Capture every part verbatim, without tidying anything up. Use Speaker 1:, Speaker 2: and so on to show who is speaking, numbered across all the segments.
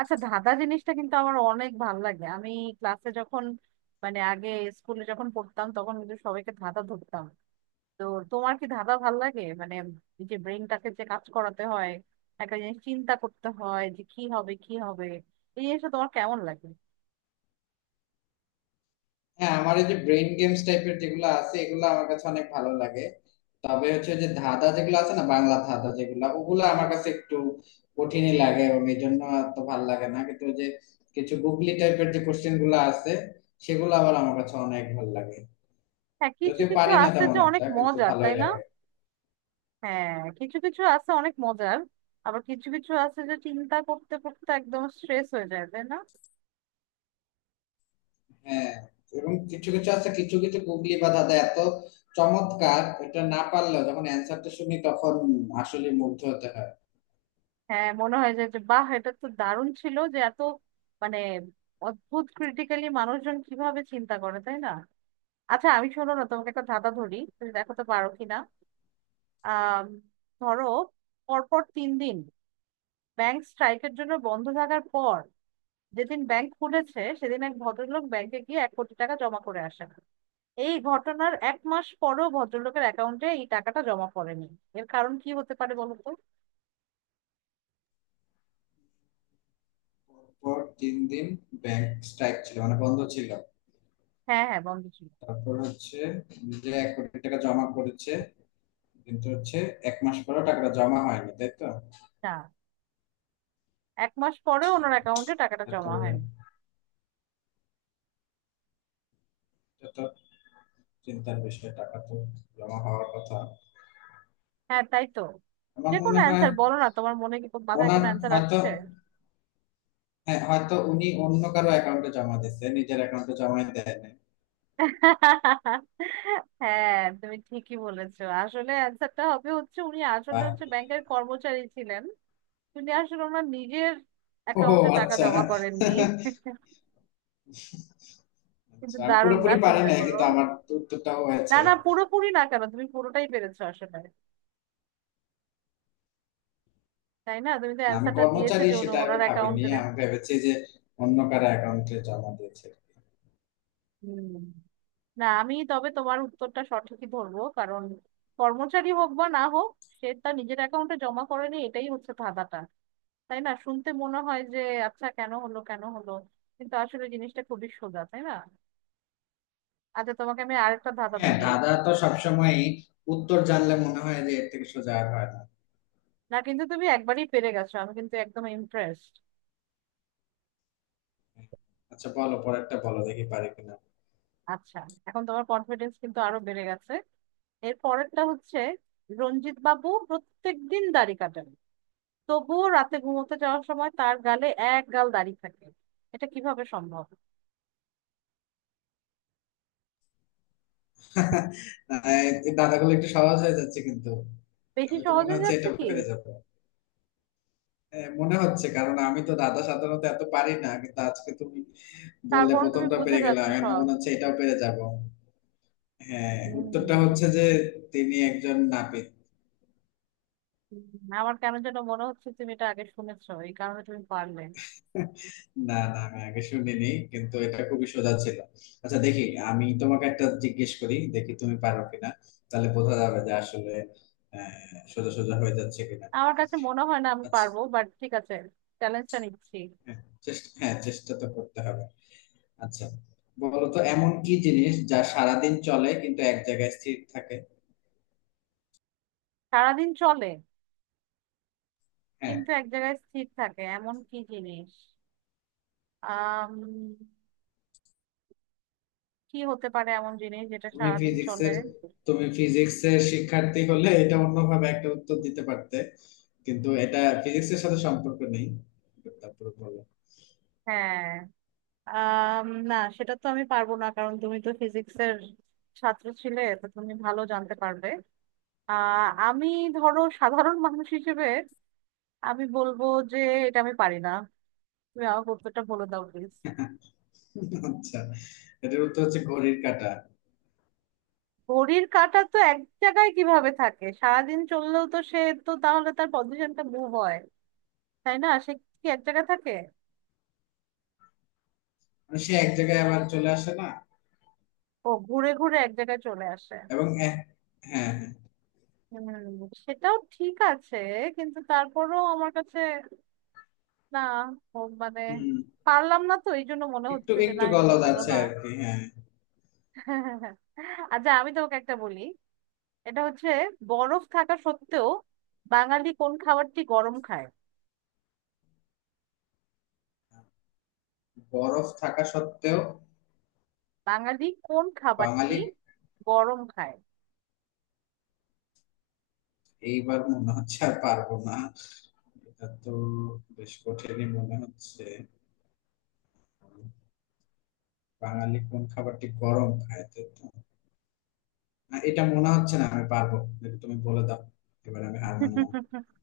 Speaker 1: আচ্ছা, ধাঁধা জিনিসটা কিন্তু আমার অনেক ভালো লাগে। আমি ক্লাসে যখন মানে আগে স্কুলে যখন পড়তাম, তখন কিন্তু সবাইকে ধাঁধা ধরতাম। তো তোমার কি ধাঁধা ভাল লাগে? মানে এই যে ব্রেনটাকে যে কাজ করাতে হয়, একটা জিনিস চিন্তা করতে হয় যে কি হবে কি হবে, এই জিনিসটা তোমার কেমন লাগে?
Speaker 2: হ্যাঁ, আমার এই যে ব্রেন গেমস টাইপের যেগুলো আছে, এগুলো আমার কাছে অনেক ভালো লাগে। তবে হচ্ছে যে ধাঁধা যেগুলো আছে না, বাংলা ধাঁধা যেগুলো, ওগুলো আমার কাছে একটু কঠিনই লাগে, এবং এই জন্য তো ভালো লাগে না। কিন্তু ওই যে কিছু গুগলি টাইপের যে কোশ্চেন গুলো আছে, সেগুলো আবার আমার কাছে অনেক ভালো লাগে।
Speaker 1: হ্যাঁ, কিছু
Speaker 2: যদিও
Speaker 1: কিছু
Speaker 2: পারি না
Speaker 1: আছে
Speaker 2: তেমন
Speaker 1: যে অনেক
Speaker 2: একটা, কিন্তু
Speaker 1: মজার, তাই
Speaker 2: ভালোই
Speaker 1: না?
Speaker 2: লাগে।
Speaker 1: হ্যাঁ, কিছু কিছু আছে অনেক মজার। আবার কিছু কিছু আছে যে চিন্তা করতে করতে একদম স্ট্রেস হয়ে যায়, তাই না?
Speaker 2: হ্যাঁ। এবং কিছু কিছু আছে, কিছু কিছু গুগলি বা ধাঁধা এত চমৎকার, এটা না পারলেও যখন অ্যান্সারটা শুনি তখন আসলে মুগ্ধ হতে হয়।
Speaker 1: হ্যাঁ, মনে হয় যে যে বাহ, এটা তো দারুণ ছিল, যে এত মানে অদ্ভুত, ক্রিটিক্যালি মানুষজন কিভাবে চিন্তা করে, তাই না? আচ্ছা, আমি শোনো না, তোমাকে একটা ধাঁধা ধরি, তুমি দেখাতে পারো কিনা। আহ ধরো, পরপর তিন দিন ব্যাংক স্ট্রাইকের জন্য বন্ধ থাকার পর যেদিন ব্যাংক খুলেছে, সেদিন এক ভদ্রলোক ব্যাংকে গিয়ে এক কোটি টাকা জমা করে আসেন। এই ঘটনার এক মাস পরেও ভদ্রলোকের অ্যাকাউন্টে এই টাকাটা জমা পড়েনি। এর কারণ কি হতে পারে বলো তো?
Speaker 2: পর তিন দিন ব্যাংক স্ট্রাইক ছিল, মানে বন্ধ ছিল।
Speaker 1: হ্যাঁ হ্যাঁ, বন্ধ ছিল।
Speaker 2: তারপর হচ্ছে যে এক কোটি টাকা জমা করেছে, কিন্তু হচ্ছে এক মাস পরেও টাকাটা জমা হয়নি, তাই তো?
Speaker 1: না, এক মাস পরে ওনার অ্যাকাউন্টে টাকাটা
Speaker 2: এত
Speaker 1: জমা হয়নি।
Speaker 2: এত চিন্তার বিষয়, টাকা তো জমা হওয়ার কথা।
Speaker 1: হ্যাঁ, তাই তো। যে
Speaker 2: আমার
Speaker 1: কোনো
Speaker 2: মনে হয়
Speaker 1: অ্যান্সার বলো না, তোমার মনে কি মাথায়
Speaker 2: ওনার
Speaker 1: কোনো অ্যান্সার
Speaker 2: হয়তো,
Speaker 1: আসছে?
Speaker 2: হ্যাঁ, হয়তো উনি অন্য কারো অ্যাকাউন্টে জমা দিচ্ছে, নিজের অ্যাকাউন্টে জমা দেয় নাই।
Speaker 1: হ্যাঁ, তুমি ঠিকই বলেছো। আসলে অ্যান্সারটা হবে হচ্ছে, উনি আসলে
Speaker 2: বাহ।
Speaker 1: হচ্ছে ব্যাংকের কর্মচারী ছিলেন। উনি আসলে ওনার নিজের
Speaker 2: ও,
Speaker 1: অ্যাকাউন্টে টাকা
Speaker 2: আচ্ছা।
Speaker 1: জমা করেননি। কিন্তু
Speaker 2: আচ্ছা, আমি
Speaker 1: দারুণ না,
Speaker 2: পুরোপুরি পারি
Speaker 1: চিন্তা
Speaker 2: নাই,
Speaker 1: করো।
Speaker 2: কিন্তু আমার উত্তরটাও
Speaker 1: না
Speaker 2: হয়েছে।
Speaker 1: না, পুরোপুরি না কেন, তুমি পুরোটাই পেরেছো আসলে। তাই না? তুমি তো
Speaker 2: না, আমি
Speaker 1: অ্যান্সারটা দিয়েছো
Speaker 2: কর্মচারী
Speaker 1: যে উনি
Speaker 2: সেটা আর কি
Speaker 1: ওনার
Speaker 2: ভাবিনি,
Speaker 1: অ্যাকাউন্টে।
Speaker 2: আমি ভেবেছি যে অন্য কারো অ্যাকাউন্টে জমা দিয়েছে।
Speaker 1: না, আমি তবে তোমার উত্তরটা সঠিকই ধরবো, কারণ কর্মচারী হোক বা না হোক, সে তার নিজের অ্যাকাউন্টে জমা করেনি, এটাই হচ্ছে ধাঁধাটা। তাই না? শুনতে মনে হয় যে আচ্ছা, কেন হলো কেন হলো, কিন্তু আসলে জিনিসটা খুবই সোজা, তাই না? আচ্ছা, তোমাকে আমি আরেকটা ধাঁধা
Speaker 2: হ্যাঁ
Speaker 1: ধরি।
Speaker 2: দাদা, তো সবসময় উত্তর জানলে মনে হয় যে এর থেকে সোজা আর হয় না।
Speaker 1: না কিন্তু, তুমি একবারই পেরে গেছো, আমি কিন্তু একদম ইমপ্রেসড।
Speaker 2: আচ্ছা, বলো পরেরটা, বলো দেখি পারি কিনা।
Speaker 1: আচ্ছা, এখন তোমার কনফিডেন্স কিন্তু আরো বেড়ে গেছে। এর পরেরটা হচ্ছে, রঞ্জিত বাবু প্রত্যেকদিন দাড়ি কাটেন, তবুও রাতে ঘুমোতে যাওয়ার সময় তার গালে এক গাল দাড়ি থাকে। এটা কিভাবে সম্ভব?
Speaker 2: না, এই দাদাগুলো একটু সহজ হয়ে যাচ্ছে কিন্তু।
Speaker 1: বেশি
Speaker 2: আমি তো
Speaker 1: সহজ
Speaker 2: মনে
Speaker 1: হয়ে
Speaker 2: হচ্ছে
Speaker 1: যাচ্ছে
Speaker 2: এটা
Speaker 1: কি?
Speaker 2: পেরে যাবো। হ্যাঁ মনে হচ্ছে, কারণ আমি তো দাদা সাধারণত এত পারি না, কিন্তু আজকে তুমি বললে
Speaker 1: তারপরে তুমি
Speaker 2: প্রথমটা
Speaker 1: বুঝে
Speaker 2: পেরে
Speaker 1: যাচ্ছ
Speaker 2: গেলাম, এখন তো
Speaker 1: সব।
Speaker 2: মনে হচ্ছে এটাও পেরে যাব। হ্যাঁ, উত্তরটা
Speaker 1: হম
Speaker 2: হচ্ছে যে তিনি একজন নাপিত।
Speaker 1: আমার কেন যেন মনে হচ্ছে তুমি এটা আগে শুনেছো, এই কারণে তুমি পারলে।
Speaker 2: না না, আমি আগে শুনিনি, কিন্তু এটা খুবই সোজা ছিল। আচ্ছা দেখি, আমি তোমাকে একটা জিজ্ঞেস করি, দেখি তুমি পারো কিনা। তাহলে বোঝা যাবে যে আসলে আহ, সোজা সোজা হয়ে যাচ্ছে কিনা।
Speaker 1: আমার কাছে মনে হয় না আমি
Speaker 2: আচ্ছা।
Speaker 1: পারবো, বাট ঠিক আছে, চ্যালেঞ্জটা নিচ্ছি।
Speaker 2: হ্যাঁ, চেষ্টা হ্যাঁ চেষ্টা তো করতে হবে। আচ্ছা, বলো তো এমন কি জিনিস যা সারাদিন চলে কিন্তু এক জায়গায় স্থির থাকে।
Speaker 1: সারাদিন চলে
Speaker 2: হ্যাঁ।
Speaker 1: কিন্তু এক জায়গায় স্থির থাকে, এমন কি জিনিস? আহ কি হতে পারে এমন জিনিস যেটা
Speaker 2: তুমি
Speaker 1: সারাদিন চলে?
Speaker 2: ফিজিক্সের তুমি ফিজিক্সের শিক্ষার্থী হলে এটা অন্যভাবে একটা উত্তর দিতে পারতে, কিন্তু এটা ফিজিক্সের সাথে সম্পর্ক নেই। তারপরে বলো।
Speaker 1: হ্যাঁ। আম, না, সেটা তো আমি পারবো না, কারণ তুমি তো ফিজিক্সের ছাত্র ছিলে, তো তুমি ভালো জানতে পারবে। আহ আমি ধরো সাধারণ মানুষ হিসেবে আমি বলবো যে এটা আমি পারি না। তুমি আমাকে উত্তরটা বলে দাও প্লিজ।
Speaker 2: আচ্ছা, এটার উত্তর হচ্ছে ঘড়ির কাঁটা।
Speaker 1: ঘড়ির কাঁটা তো এক জায়গায় কিভাবে থাকে? সারাদিন চললেও তো সে, তো তাহলে তার পজিশনটা মুভ হয়, তাই না? সে কি এক জায়গায় থাকে?
Speaker 2: মানে সে এক জায়গায় আবার চলে আসে না?
Speaker 1: ও, ঘুরে ঘুরে এক জায়গায় চলে আসে।
Speaker 2: এবং এ- হ্যাঁ হ্যাঁ।
Speaker 1: হুম, সেটাও ঠিক আছে, কিন্তু তারপরও আমার কাছে, না, ও মানে
Speaker 2: হুম।
Speaker 1: পারলাম না, তো এই জন্য মনে
Speaker 2: একটু
Speaker 1: হচ্ছে যে না,
Speaker 2: একটু
Speaker 1: এটা তো
Speaker 2: গলদ
Speaker 1: হলো
Speaker 2: আছে
Speaker 1: না।
Speaker 2: আর কি, হ্যাঁ।
Speaker 1: আচ্ছা, আমি তোমাকে একটা বলি। এটা হচ্ছে, বরফ থাকা সত্ত্বেও বাঙালি কোন খাবারটি গরম খায়?
Speaker 2: বরফ থাকা সত্ত্বেও
Speaker 1: বাঙালি কোন খাবারটি
Speaker 2: বাঙালি।
Speaker 1: গরম খায়?
Speaker 2: এইবার মনে হচ্ছে আর পারবো না। এটা তো বেশ কঠিনই মনে হচ্ছে। বাঙালি কোন খাবারটি গরম খায়, তাই তো? না, এটা মনে হচ্ছে না আমি পারবো। যদি তুমি বলে দাও, এবার আমি হার মানলাম।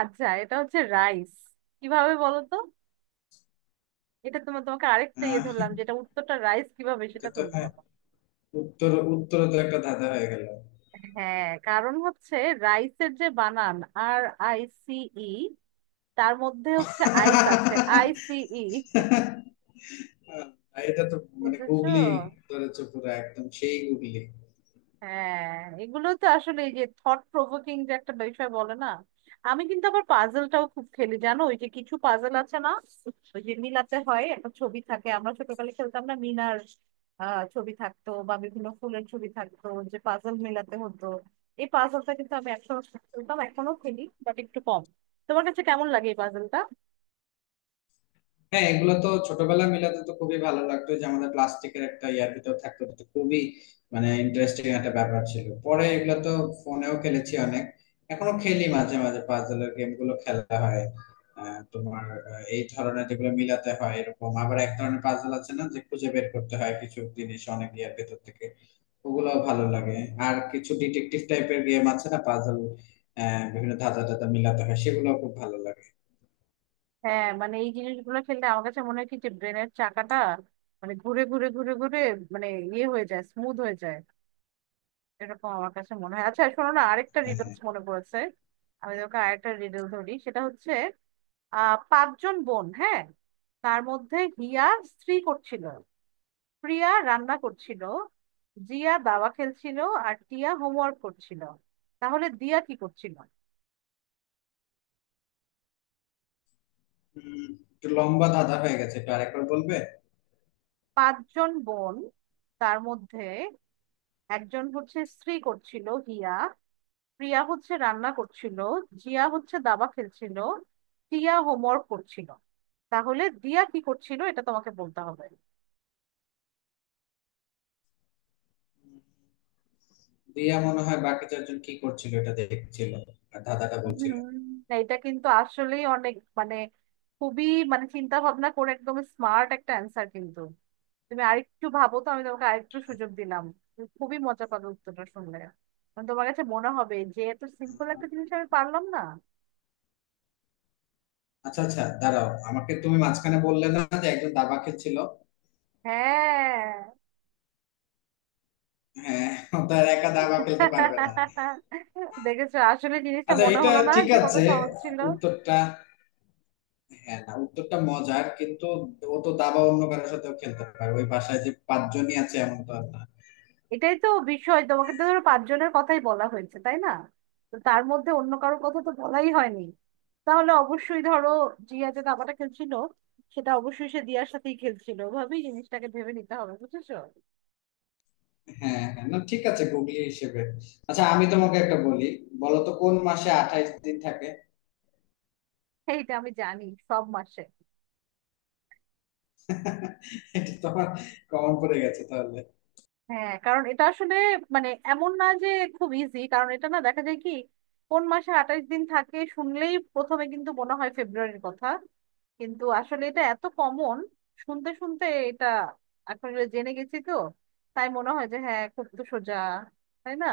Speaker 1: আচ্ছা, এটা হচ্ছে রাইস। কিভাবে বলো তো? এটা তোমার তোমাকে আরেকটা ইয়ে
Speaker 2: আহ,
Speaker 1: ধরলাম, যেটা উত্তরটা রাইস, কিভাবে সেটা
Speaker 2: এটা তো,
Speaker 1: তুমি
Speaker 2: হ্যাঁ,
Speaker 1: বলো।
Speaker 2: উত্তর উত্তর তো একটা ধাঁধা হয়ে গেল।
Speaker 1: হ্যাঁ, কারণ হচ্ছে রাইসের যে বানান, আর আই সি ই, তার মধ্যে হচ্ছে আইস আছে, আইসিই।
Speaker 2: এটা তো মানে
Speaker 1: বুঝেছো?
Speaker 2: গুগলি, ধরেছে পুরো একদম সেই গুগলি।
Speaker 1: হ্যাঁ, এগুলো তো আসলে এই যে থট প্রভোকিং যে একটা বিষয় বলে না। আমি কিন্তু আবার পাজলটাও খুব খেলি জানো, ওই যে কিছু পাজল আছে না, ওই যে মিলাতে হয়, একটা ছবি থাকে, আমরা ছোটকালে খেলতাম না মিনার, আহ ছবি থাকতো বা বিভিন্ন ফুলের ছবি থাকতো, যে পাজল মিলাতে হতো। এই পাজলটা কিন্তু আমি একসময় খেলতাম, এখনো খেলি বাট একটু কম। তোমার কাছে কেমন লাগে এই পাজলটা?
Speaker 2: হ্যাঁ, এগুলো তো ছোটবেলায় মিলাতে তো খুবই ভালো লাগতো, যে আমাদের প্লাস্টিকের একটা ইয়ার ভিতর থাকতো, এটা তো খুবই মানে ইন্টারেস্টিং একটা ব্যাপার ছিল। পরে এগুলো তো ফোনেও খেলেছি অনেক। এখনো খেলি মাঝে মাঝে, পাজলের গেম গুলো খেলা হয়। আহ, তোমার আহ, এই ধরনের যেগুলো মিলাতে হয়, এরকম আবার এক ধরনের পাজল আছে না, যে খুঁজে বের করতে হয় কিছু জিনিস অনেক ইয়ার ভেতর থেকে, ওগুলো ভালো লাগে। আর কিছু ডিটেকটিভ টাইপের গেম আছে না, পাজল, বিভিন্ন ধাঁধা টাধা মিলাতে হয়, সেগুলো খুব ভালো লাগে।
Speaker 1: হ্যাঁ, মানে এই জিনিসগুলো খেললে আমার কাছে মনে হয় কি, যে ব্রেনের চাকাটা মানে ঘুরে ঘুরে ঘুরে ঘুরে মানে ইয়ে হয়ে যায়, স্মুথ হয়ে যায়, এরকম আমার কাছে মনে হয়। আচ্ছা শোনো না, আরেকটা
Speaker 2: হ্যাঁ
Speaker 1: রিডলস
Speaker 2: হ্যাঁ।
Speaker 1: মনে পড়েছে। আমি তোকে আরেকটা রিডল ধরি, সেটা হচ্ছে, আহ পাঁচজন বোন, হ্যাঁ, তার মধ্যে হিয়া স্ত্রী করছিল, প্রিয়া রান্না করছিল, জিয়া দাবা খেলছিল, আর টিয়া হোমওয়ার্ক করছিল। তাহলে দিয়া কি করছিল?
Speaker 2: উম, একটু লম্বা ধাঁধা হয়ে গেছে, একটু আরেকবার বলবে?
Speaker 1: পাঁচজন বোন, তার মধ্যে একজন হচ্ছে স্ত্রী করছিল হিয়া, প্রিয়া হচ্ছে রান্না করছিল, জিয়া হচ্ছে দাবা খেলছিল, টিয়া হোমওয়ার্ক করছিল, তাহলে দিয়া কি করছিল, এটা তোমাকে বলতে হবে।
Speaker 2: দিয়া মনে হয় বাকি চারজন কি করছিল এটা দেখছিল, আর ধাঁধাটা
Speaker 1: হুম,
Speaker 2: বলছিল।
Speaker 1: না, এটা কিন্তু আসলেই অনেক মানে খুবই মানে চিন্তা ভাবনা করে একদম স্মার্ট একটা অ্যান্সার, কিন্তু তুমি আরেকটু ভাবো তো, আমি তোমাকে আরেকটু সুযোগ দিলাম। তুমি খুবই মজা পাবে উত্তরটা শুনলে। মানে তোমার কাছে মনে হবে যে এত সিম্পল একটা জিনিস আমি পারলাম না।
Speaker 2: আচ্ছা আচ্ছা, দাঁড়াও, আমাকে তুমি মাঝখানে বললে না যে একজন দাবা খেলছিল?
Speaker 1: হ্যাঁ।
Speaker 2: হ্যাঁ, তার একা দাবা খেলতে পারবে না।
Speaker 1: দেখেছো আসলে জিনিসটা,
Speaker 2: আচ্ছা,
Speaker 1: মনে
Speaker 2: এটা
Speaker 1: হলো না
Speaker 2: ঠিক
Speaker 1: যে কত
Speaker 2: আছে,
Speaker 1: সহজ ছিল।
Speaker 2: উত্তরটা, হ্যাঁ না, উত্তরটা মজার কিন্তু, ও তো দাবা অন্য কারোর সাথেও খেলতে পারে, ওই বাসায় যে পাঁচজনই আছে এমন তো আর না।
Speaker 1: এটাই তো বিষয়, তোমাকে তো ধরো পাঁচজনের কথাই বলা হয়েছে, তাই না? তো তার মধ্যে অন্য কারো কথা তো বলাই হয়নি, তাহলে অবশ্যই ধরো, জিয়া যে দাবাটা খেলছিল, সেটা অবশ্যই সে দিয়ার সাথেই খেলছিল, ওভাবেই জিনিসটাকে ভেবে নিতে হবে, বুঝেছো?
Speaker 2: হ্যাঁ হ্যাঁ, না ঠিক আছে, গুগলি হিসেবে। আচ্ছা, আমি তোমাকে একটা বলি, বলো তো কোন মাসে আঠাইশ দিন থাকে।
Speaker 1: এইটা আমি জানি, সব মাসে।
Speaker 2: এটা তো আমার কমন পড়ে গেছে তাহলে।
Speaker 1: হ্যাঁ, কারণ এটা আসলে মানে এমন না যে খুব ইজি, কারণ এটা না দেখা যায় কি, কোন মাসে আঠাশ দিন থাকে শুনলেই প্রথমে কিন্তু মনে হয় ফেব্রুয়ারির কথা, কিন্তু আসলে এটা এত কমন, শুনতে শুনতে এটা, এখন এটা জেনে গেছি তো, তাই মনে হয় যে হ্যাঁ খুব তো সোজা, তাই না?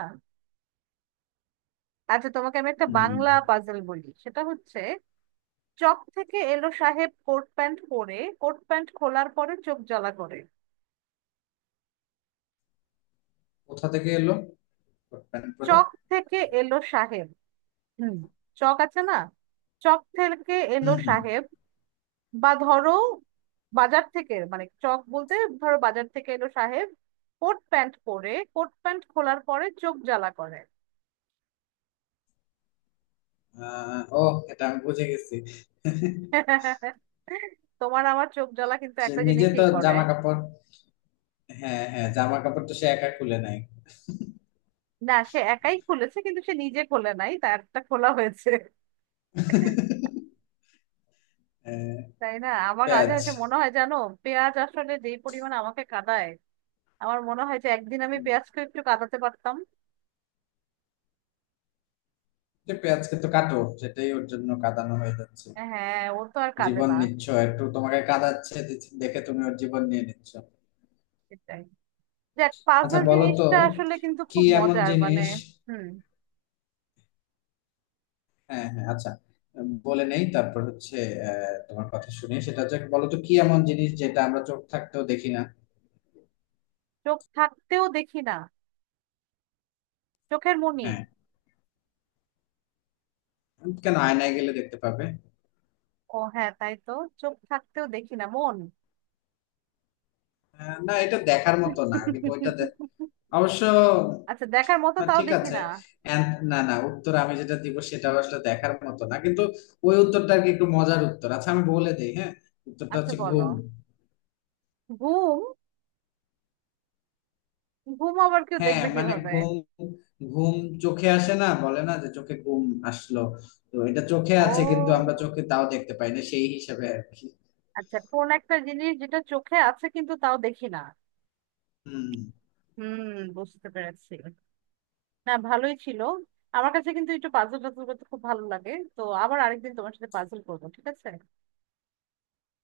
Speaker 1: আচ্ছা, তোমাকে আমি একটা
Speaker 2: হুম।
Speaker 1: বাংলা পাজল বলি, সেটা হচ্ছে চক থেকে এলো সাহেব কোট প্যান্ট পরে, কোট প্যান্ট খোলার পরে চোখ জ্বালা করে।
Speaker 2: কোথা থেকে এলো, প্যান্ট পরে?
Speaker 1: চক থেকে এলো সাহেব। হুম, চক আছে না, চক থেকে এলো
Speaker 2: হুম হুম।
Speaker 1: সাহেব, বা ধরো বাজার থেকে, মানে চক বলতে ধরো বাজার থেকে এলো সাহেব, কোট প্যান্ট পরে, কোট প্যান্ট খোলার পরে চোখ জ্বালা করে।
Speaker 2: আহ, ও, এটা আমি বুঝে গেছি।
Speaker 1: তোমার আমার চোখ জ্বালা কিন্তু
Speaker 2: সে
Speaker 1: একটা
Speaker 2: নিজে
Speaker 1: জিনিসই
Speaker 2: তো
Speaker 1: করে।
Speaker 2: জামা কাপড়, হ্যাঁ হ্যাঁ, জামা কাপড় তো সে একা খুলে নাই।
Speaker 1: না, সে একাই খুলেছে, কিন্তু সে নিজে খোলে নাই, তারটা খোলা হয়েছে।
Speaker 2: হ্যাঁ।
Speaker 1: তাই না? আমার কাছে
Speaker 2: পেঁয়াজ।
Speaker 1: হচ্ছে মনে হয় জানো, পেঁয়াজ আসলে যেই পরিমাণে আমাকে কাঁদায়, আমার মনে হয় যে একদিন আমি
Speaker 2: হুম,
Speaker 1: পেঁয়াজকে একটু কাঁদাতে পারতাম।
Speaker 2: যে পেঁয়াজকে তো কাটো, সেটাই ওর জন্য কাঁদানো হয়ে যাচ্ছে।
Speaker 1: হ্যাঁ, ও তো আর কাঁদে
Speaker 2: জীবন
Speaker 1: না।
Speaker 2: নিচ্ছ, একটু তোমাকে কাঁদাচ্ছে দেখে তুমি ওর জীবন নিয়ে নিচ্ছ।
Speaker 1: সেটাই। দেখ,
Speaker 2: আচ্ছা
Speaker 1: পাজল
Speaker 2: বলো তো,
Speaker 1: জিনিসটা আসলে কিন্তু
Speaker 2: কি
Speaker 1: খুব
Speaker 2: এমন
Speaker 1: মজার, মানে
Speaker 2: জিনিস।
Speaker 1: হুম।
Speaker 2: হ্যাঁ হ্যাঁ, আচ্ছা। বলে নেই, তারপর হচ্ছে আহ, তোমার কথা শুনে সেটা হচ্ছে, বলো তো কি এমন জিনিস যেটা আমরা চোখ থাকতেও দেখি না।
Speaker 1: চোখ থাকতেও দেখি না। চোখের মনি।
Speaker 2: হ্যাঁ। কেন, আয়নায় গেলে দেখতে পাবে।
Speaker 1: ও হ্যাঁ তাই তো। চোখ থাকতেও দেখি না, মন।
Speaker 2: আহ, না, এটা দেখার মতো না, কিন্তু ওইটা দে- অবশ্য,
Speaker 1: আচ্ছা, দেখার মতো
Speaker 2: না
Speaker 1: তাও
Speaker 2: ঠিক
Speaker 1: দেখি
Speaker 2: আছে।
Speaker 1: না।
Speaker 2: And- না না, উত্তর আমি যেটা দিব সেটা আসলে দেখার মতো না, কিন্তু ওই উত্তরটা আর কি একটু মজার উত্তর। আচ্ছা আমি বলে দিই, হ্যাঁ, উত্তরটা
Speaker 1: আচ্ছা
Speaker 2: হচ্ছে
Speaker 1: বলো।
Speaker 2: ঘুম।
Speaker 1: ঘুম। ঘুম আবার কেউ
Speaker 2: হ্যাঁ
Speaker 1: দেখবে
Speaker 2: মানে
Speaker 1: কিভাবে?
Speaker 2: ঘুম, ঘুম চোখে আসে না, বলে না যে চোখে ঘুম আসলো? তো এটা চোখে আছে, কিন্তু
Speaker 1: ও,
Speaker 2: আমরা চোখে তাও দেখতে পাই না, সেই হিসাবে আর কি।
Speaker 1: আচ্ছা, কোন একটা জিনিস যেটা চোখে আছে কিন্তু তাও দেখি না।
Speaker 2: হম।
Speaker 1: হুম, বুঝতে পেরেছি। না, ভালোই ছিল। আমার কাছে কিন্তু একটু পাজল টাজল করতে খুব ভালো লাগে, তো আবার আরেকদিন তোমার সাথে পাজল করবো, ঠিক আছে?